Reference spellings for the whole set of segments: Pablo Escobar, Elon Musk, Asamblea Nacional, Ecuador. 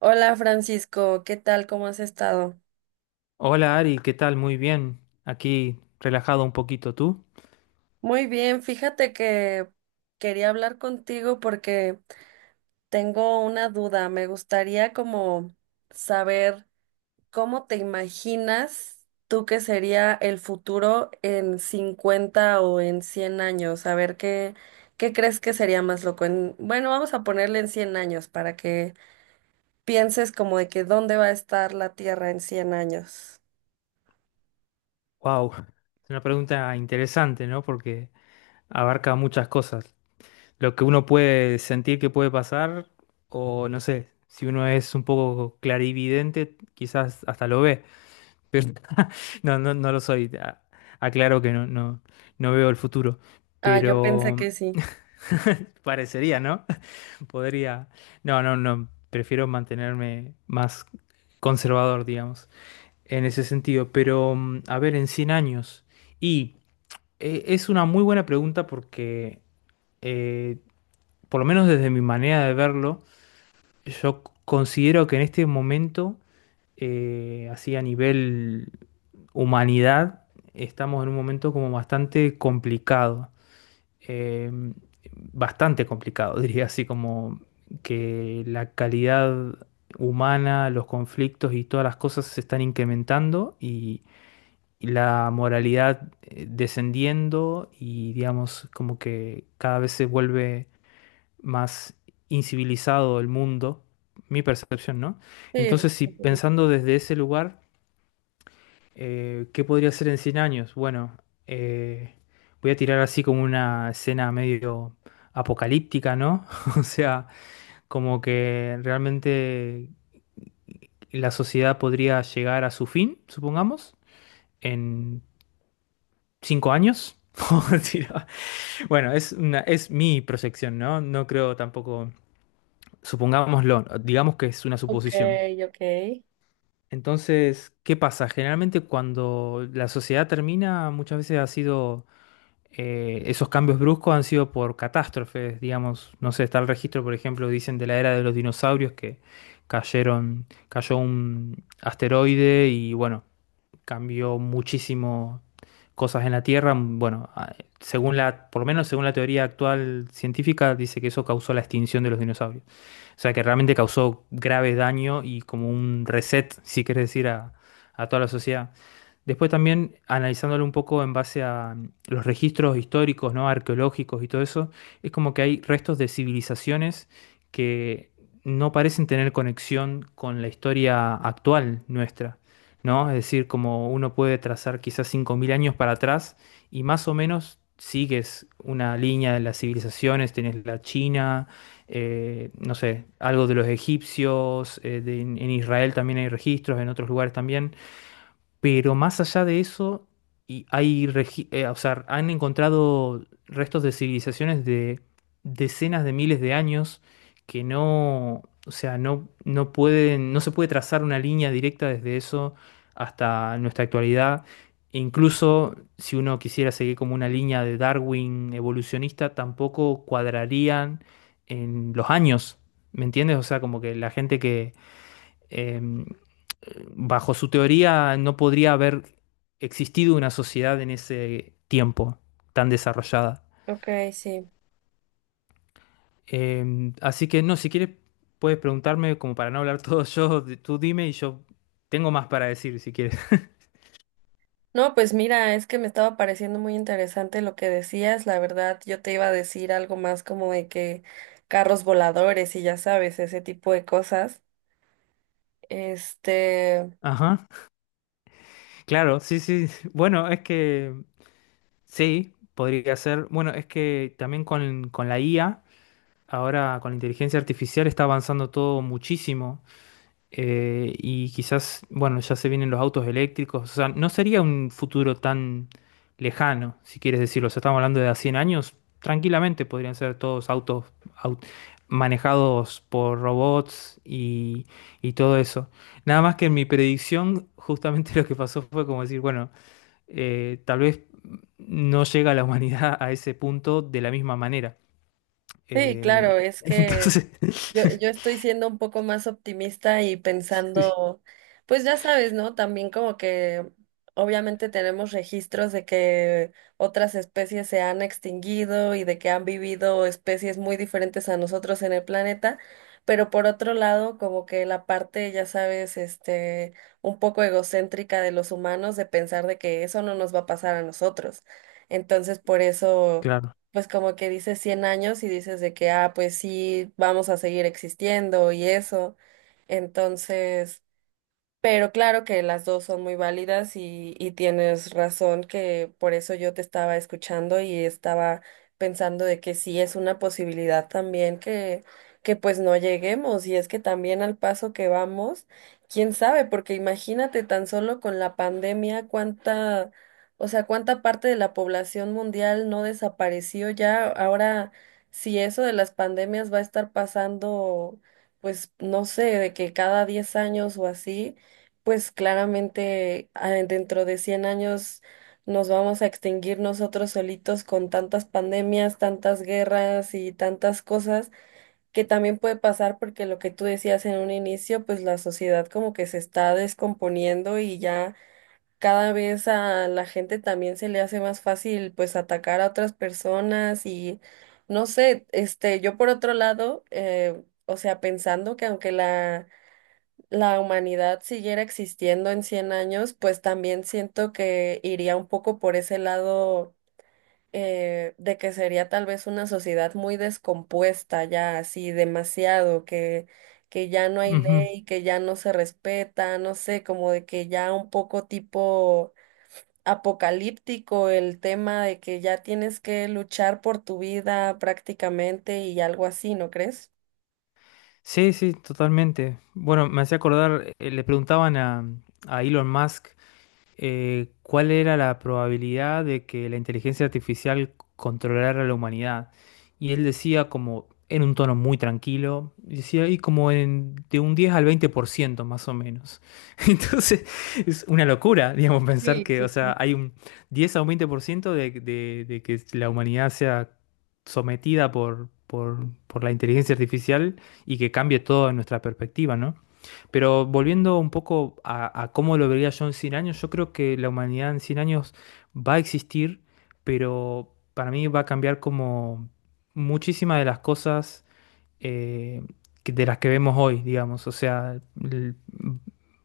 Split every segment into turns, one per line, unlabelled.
Hola Francisco, ¿qué tal? ¿Cómo has estado?
Hola Ari, ¿qué tal? Muy bien. Aquí relajado un poquito tú.
Muy bien, fíjate que quería hablar contigo porque tengo una duda. Me gustaría como saber cómo te imaginas tú que sería el futuro en 50 o en 100 años. A ver qué crees que sería más loco. Bueno, vamos a ponerle en 100 años para que pienses como de que dónde va a estar la Tierra en 100 años.
Wow, es una pregunta interesante, ¿no? Porque abarca muchas cosas. Lo que uno puede sentir que puede pasar, o no sé, si uno es un poco clarividente, quizás hasta lo ve. Pero no, no, no lo soy. Aclaro que no, no, no veo el futuro.
Ah, yo pensé
Pero
que sí.
parecería, ¿no? Podría. No, no, no. Prefiero mantenerme más conservador, digamos, en ese sentido. Pero, a ver, en 100 años. Y es una muy buena pregunta porque, eh, por lo menos desde mi manera de verlo, yo considero que en este momento, así a nivel humanidad, estamos en un momento como bastante complicado. Eh, Bastante complicado, diría así, como que la calidad humana, los conflictos y todas las cosas se están incrementando y la moralidad descendiendo, y digamos como que cada vez se vuelve más incivilizado el mundo, mi percepción, ¿no?
Sí.
Entonces, si pensando desde ese lugar, ¿qué podría ser en 100 años? Bueno, eh, voy a tirar así como una escena medio apocalíptica, ¿no? O sea, como que realmente la sociedad podría llegar a su fin, supongamos, en 5 años. Sí, no. Bueno, es mi proyección, ¿no? No creo tampoco, supongámoslo, digamos que es una
Ok,
suposición.
ok,
Entonces, ¿qué pasa? Generalmente cuando la sociedad termina, muchas veces ha sido, esos cambios bruscos han sido por catástrofes, digamos, no sé, está el registro, por ejemplo, dicen de la era de los dinosaurios que cayeron, cayó un asteroide y bueno, cambió muchísimo cosas en la Tierra. Bueno, según la, por lo menos según la teoría actual científica, dice que eso causó la extinción de los dinosaurios. O sea que realmente causó grave daño y como un reset, si quieres decir, a toda la sociedad. Después también analizándolo un poco en base a los registros históricos, ¿no? Arqueológicos y todo eso, es como que hay restos de civilizaciones que no parecen tener conexión con la historia actual nuestra, ¿no? Es decir, como uno puede trazar quizás 5000 años para atrás y más o menos sigues una línea de las civilizaciones, tenés la China, no sé, algo de los egipcios, en Israel también hay registros, en otros lugares también. Pero más allá de eso, o sea, han encontrado restos de civilizaciones de decenas de miles de años que no se puede trazar una línea directa desde eso hasta nuestra actualidad. E incluso si uno quisiera seguir como una línea de Darwin evolucionista, tampoco cuadrarían en los años. ¿Me entiendes? O sea, como que la gente que em, bajo su teoría no podría haber existido una sociedad en ese tiempo tan desarrollada.
ok, sí.
Así que no, si quieres puedes preguntarme como para no hablar todo yo, tú dime y yo tengo más para decir si quieres.
No, pues mira, es que me estaba pareciendo muy interesante lo que decías. La verdad, yo te iba a decir algo más como de que carros voladores y ya sabes, ese tipo de cosas. Este,
Ajá, claro, sí, sí. Bueno, es que sí, podría ser. Bueno, es que también con la IA, ahora con la inteligencia artificial está avanzando todo muchísimo. Y quizás, bueno, ya se vienen los autos eléctricos, o sea, no sería un futuro tan lejano, si quieres decirlo, o sea, estamos hablando de a 100 años, tranquilamente podrían ser todos autos au- manejados por robots y todo eso. Nada más que en mi predicción, justamente lo que pasó fue como decir, bueno, tal vez no llega la humanidad a ese punto de la misma manera.
sí,
Eh,
claro, es que
entonces,
yo estoy siendo un poco más optimista y
sí,
pensando, pues ya sabes, ¿no? También como que obviamente tenemos registros de que otras especies se han extinguido y de que han vivido especies muy diferentes a nosotros en el planeta, pero por otro lado, como que la parte, ya sabes, este, un poco egocéntrica de los humanos de pensar de que eso no nos va a pasar a nosotros. Entonces, por eso
claro.
pues como que dices 100 años y dices de que, ah, pues sí, vamos a seguir existiendo y eso. Entonces, pero claro que las dos son muy válidas y tienes razón que por eso yo te estaba escuchando y estaba pensando de que sí es una posibilidad también que pues no lleguemos y es que también al paso que vamos, quién sabe, porque imagínate tan solo con la pandemia o sea, cuánta parte de la población mundial no desapareció ya. Ahora, si eso de las pandemias va a estar pasando, pues no sé, de que cada 10 años o así pues claramente ah, dentro de 100 años nos vamos a extinguir nosotros solitos con tantas pandemias, tantas guerras y tantas cosas que también puede pasar porque lo que tú decías en un inicio, pues la sociedad como que se está descomponiendo y ya cada vez a la gente también se le hace más fácil pues atacar a otras personas y no sé, este, yo por otro lado, o sea, pensando que aunque la humanidad siguiera existiendo en 100 años, pues también siento que iría un poco por ese lado de que sería tal vez una sociedad muy descompuesta ya, así demasiado, que ya no hay ley, que ya no se respeta, no sé, como de que ya un poco tipo apocalíptico el tema de que ya tienes que luchar por tu vida prácticamente y algo así, ¿no crees?
Sí, sí, totalmente. Bueno, me hacía acordar, a Elon Musk cuál era la probabilidad de que la inteligencia artificial controlara a la humanidad. Y él decía como en un tono muy tranquilo, decía y como en, de un 10 al 20 por ciento más o menos. Entonces es una locura, digamos, pensar
Sí,
que,
sí,
o sea,
sí.
hay un 10 a un 20% de que la humanidad sea sometida por la inteligencia artificial y que cambie todo en nuestra perspectiva, ¿no? Pero volviendo un poco a cómo lo vería yo en 100 años, yo creo que la humanidad en 100 años va a existir, pero para mí va a cambiar como muchísimas de las cosas eh, de las que vemos hoy, digamos.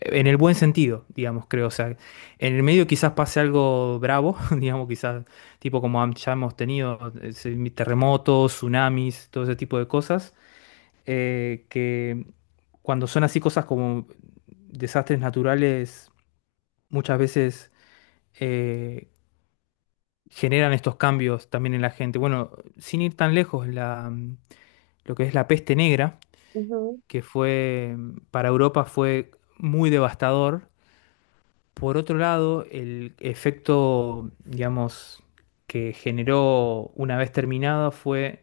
En el buen sentido, digamos, creo. O sea, en el medio quizás pase algo bravo, digamos, quizás tipo ya hemos tenido terremotos, tsunamis, todo ese tipo de cosas que cuando son así cosas como desastres naturales, muchas veces eh, generan estos cambios también en la gente. Bueno, sin ir tan lejos, lo que es la peste negra,
Ujú.
que fue, para Europa fue muy devastador. Por otro lado, el efecto, digamos, que generó una vez terminada fue,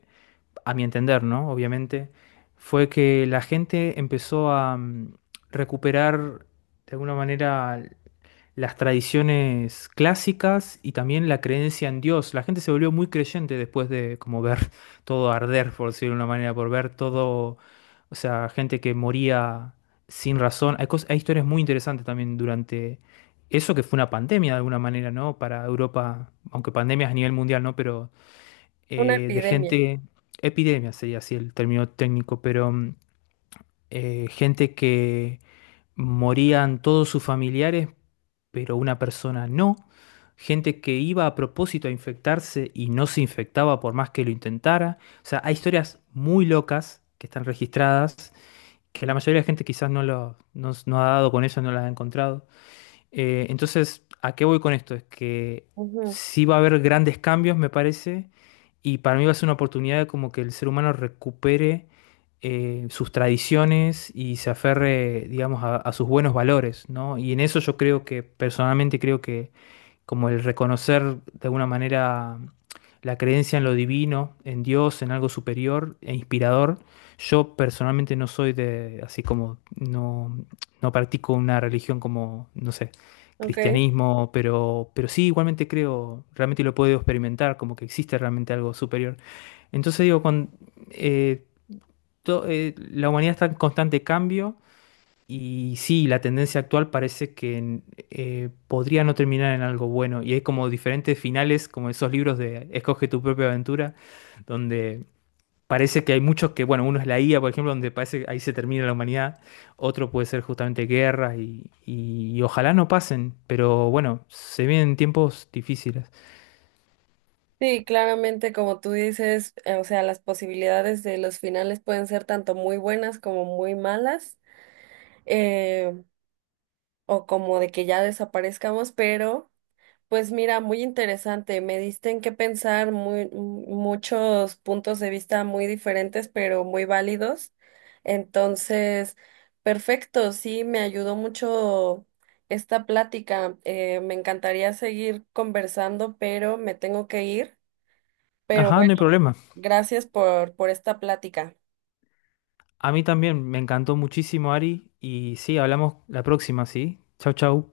a mi entender, ¿no? Obviamente, fue que la gente empezó a recuperar de alguna manera las tradiciones clásicas y también la creencia en Dios. La gente se volvió muy creyente después de como ver todo arder, por decirlo de una manera, por ver todo, o sea, gente que moría sin razón. Hay historias muy interesantes también durante eso que fue una pandemia de alguna manera, ¿no? Para Europa, aunque pandemias a nivel mundial, ¿no? Pero
Una
eh, de
epidemia.
gente, epidemia sería así el término técnico, pero gente que morían todos sus familiares, pero una persona no, gente que iba a propósito a infectarse y no se infectaba por más que lo intentara. O sea, hay historias muy locas que están registradas, que la mayoría de la gente quizás no, lo, no, no ha dado con ellas, no las ha encontrado. Entonces, ¿a qué voy con esto? Es que
Ujú,
sí va a haber grandes cambios, me parece, y para mí va a ser una oportunidad de como que el ser humano recupere sus tradiciones y se aferre, digamos, a sus buenos valores, ¿no? Y en eso yo creo que, personalmente creo que como el reconocer de alguna manera la creencia en lo divino, en Dios, en algo superior e inspirador. Yo personalmente no soy de, así como, no, no practico una religión como, no sé,
ok.
cristianismo, pero sí, igualmente creo, realmente lo puedo experimentar, como que existe realmente algo superior. Entonces digo, con, eh, la humanidad está en constante cambio y sí, la tendencia actual parece que podría no terminar en algo bueno. Y hay como diferentes finales, como esos libros de Escoge tu propia aventura, donde parece que hay muchos que, bueno, uno es la IA, por ejemplo, donde parece que ahí se termina la humanidad. Otro puede ser justamente guerras y ojalá no pasen. Pero bueno, se vienen tiempos difíciles.
Sí, claramente, como tú dices, o sea, las posibilidades de los finales pueden ser tanto muy buenas como muy malas, eh, o como de que ya desaparezcamos, pero pues mira, muy interesante, me diste en qué pensar m- muchos puntos de vista muy diferentes, pero muy válidos. Entonces, perfecto, sí, me ayudó mucho esta plática. Eh, me encantaría seguir conversando, pero me tengo que ir. Pero
Ajá, no
bueno,
hay problema.
gracias por esta plática.
A mí también me encantó muchísimo, Ari. Y sí, hablamos la próxima, ¿sí? Chau, chau.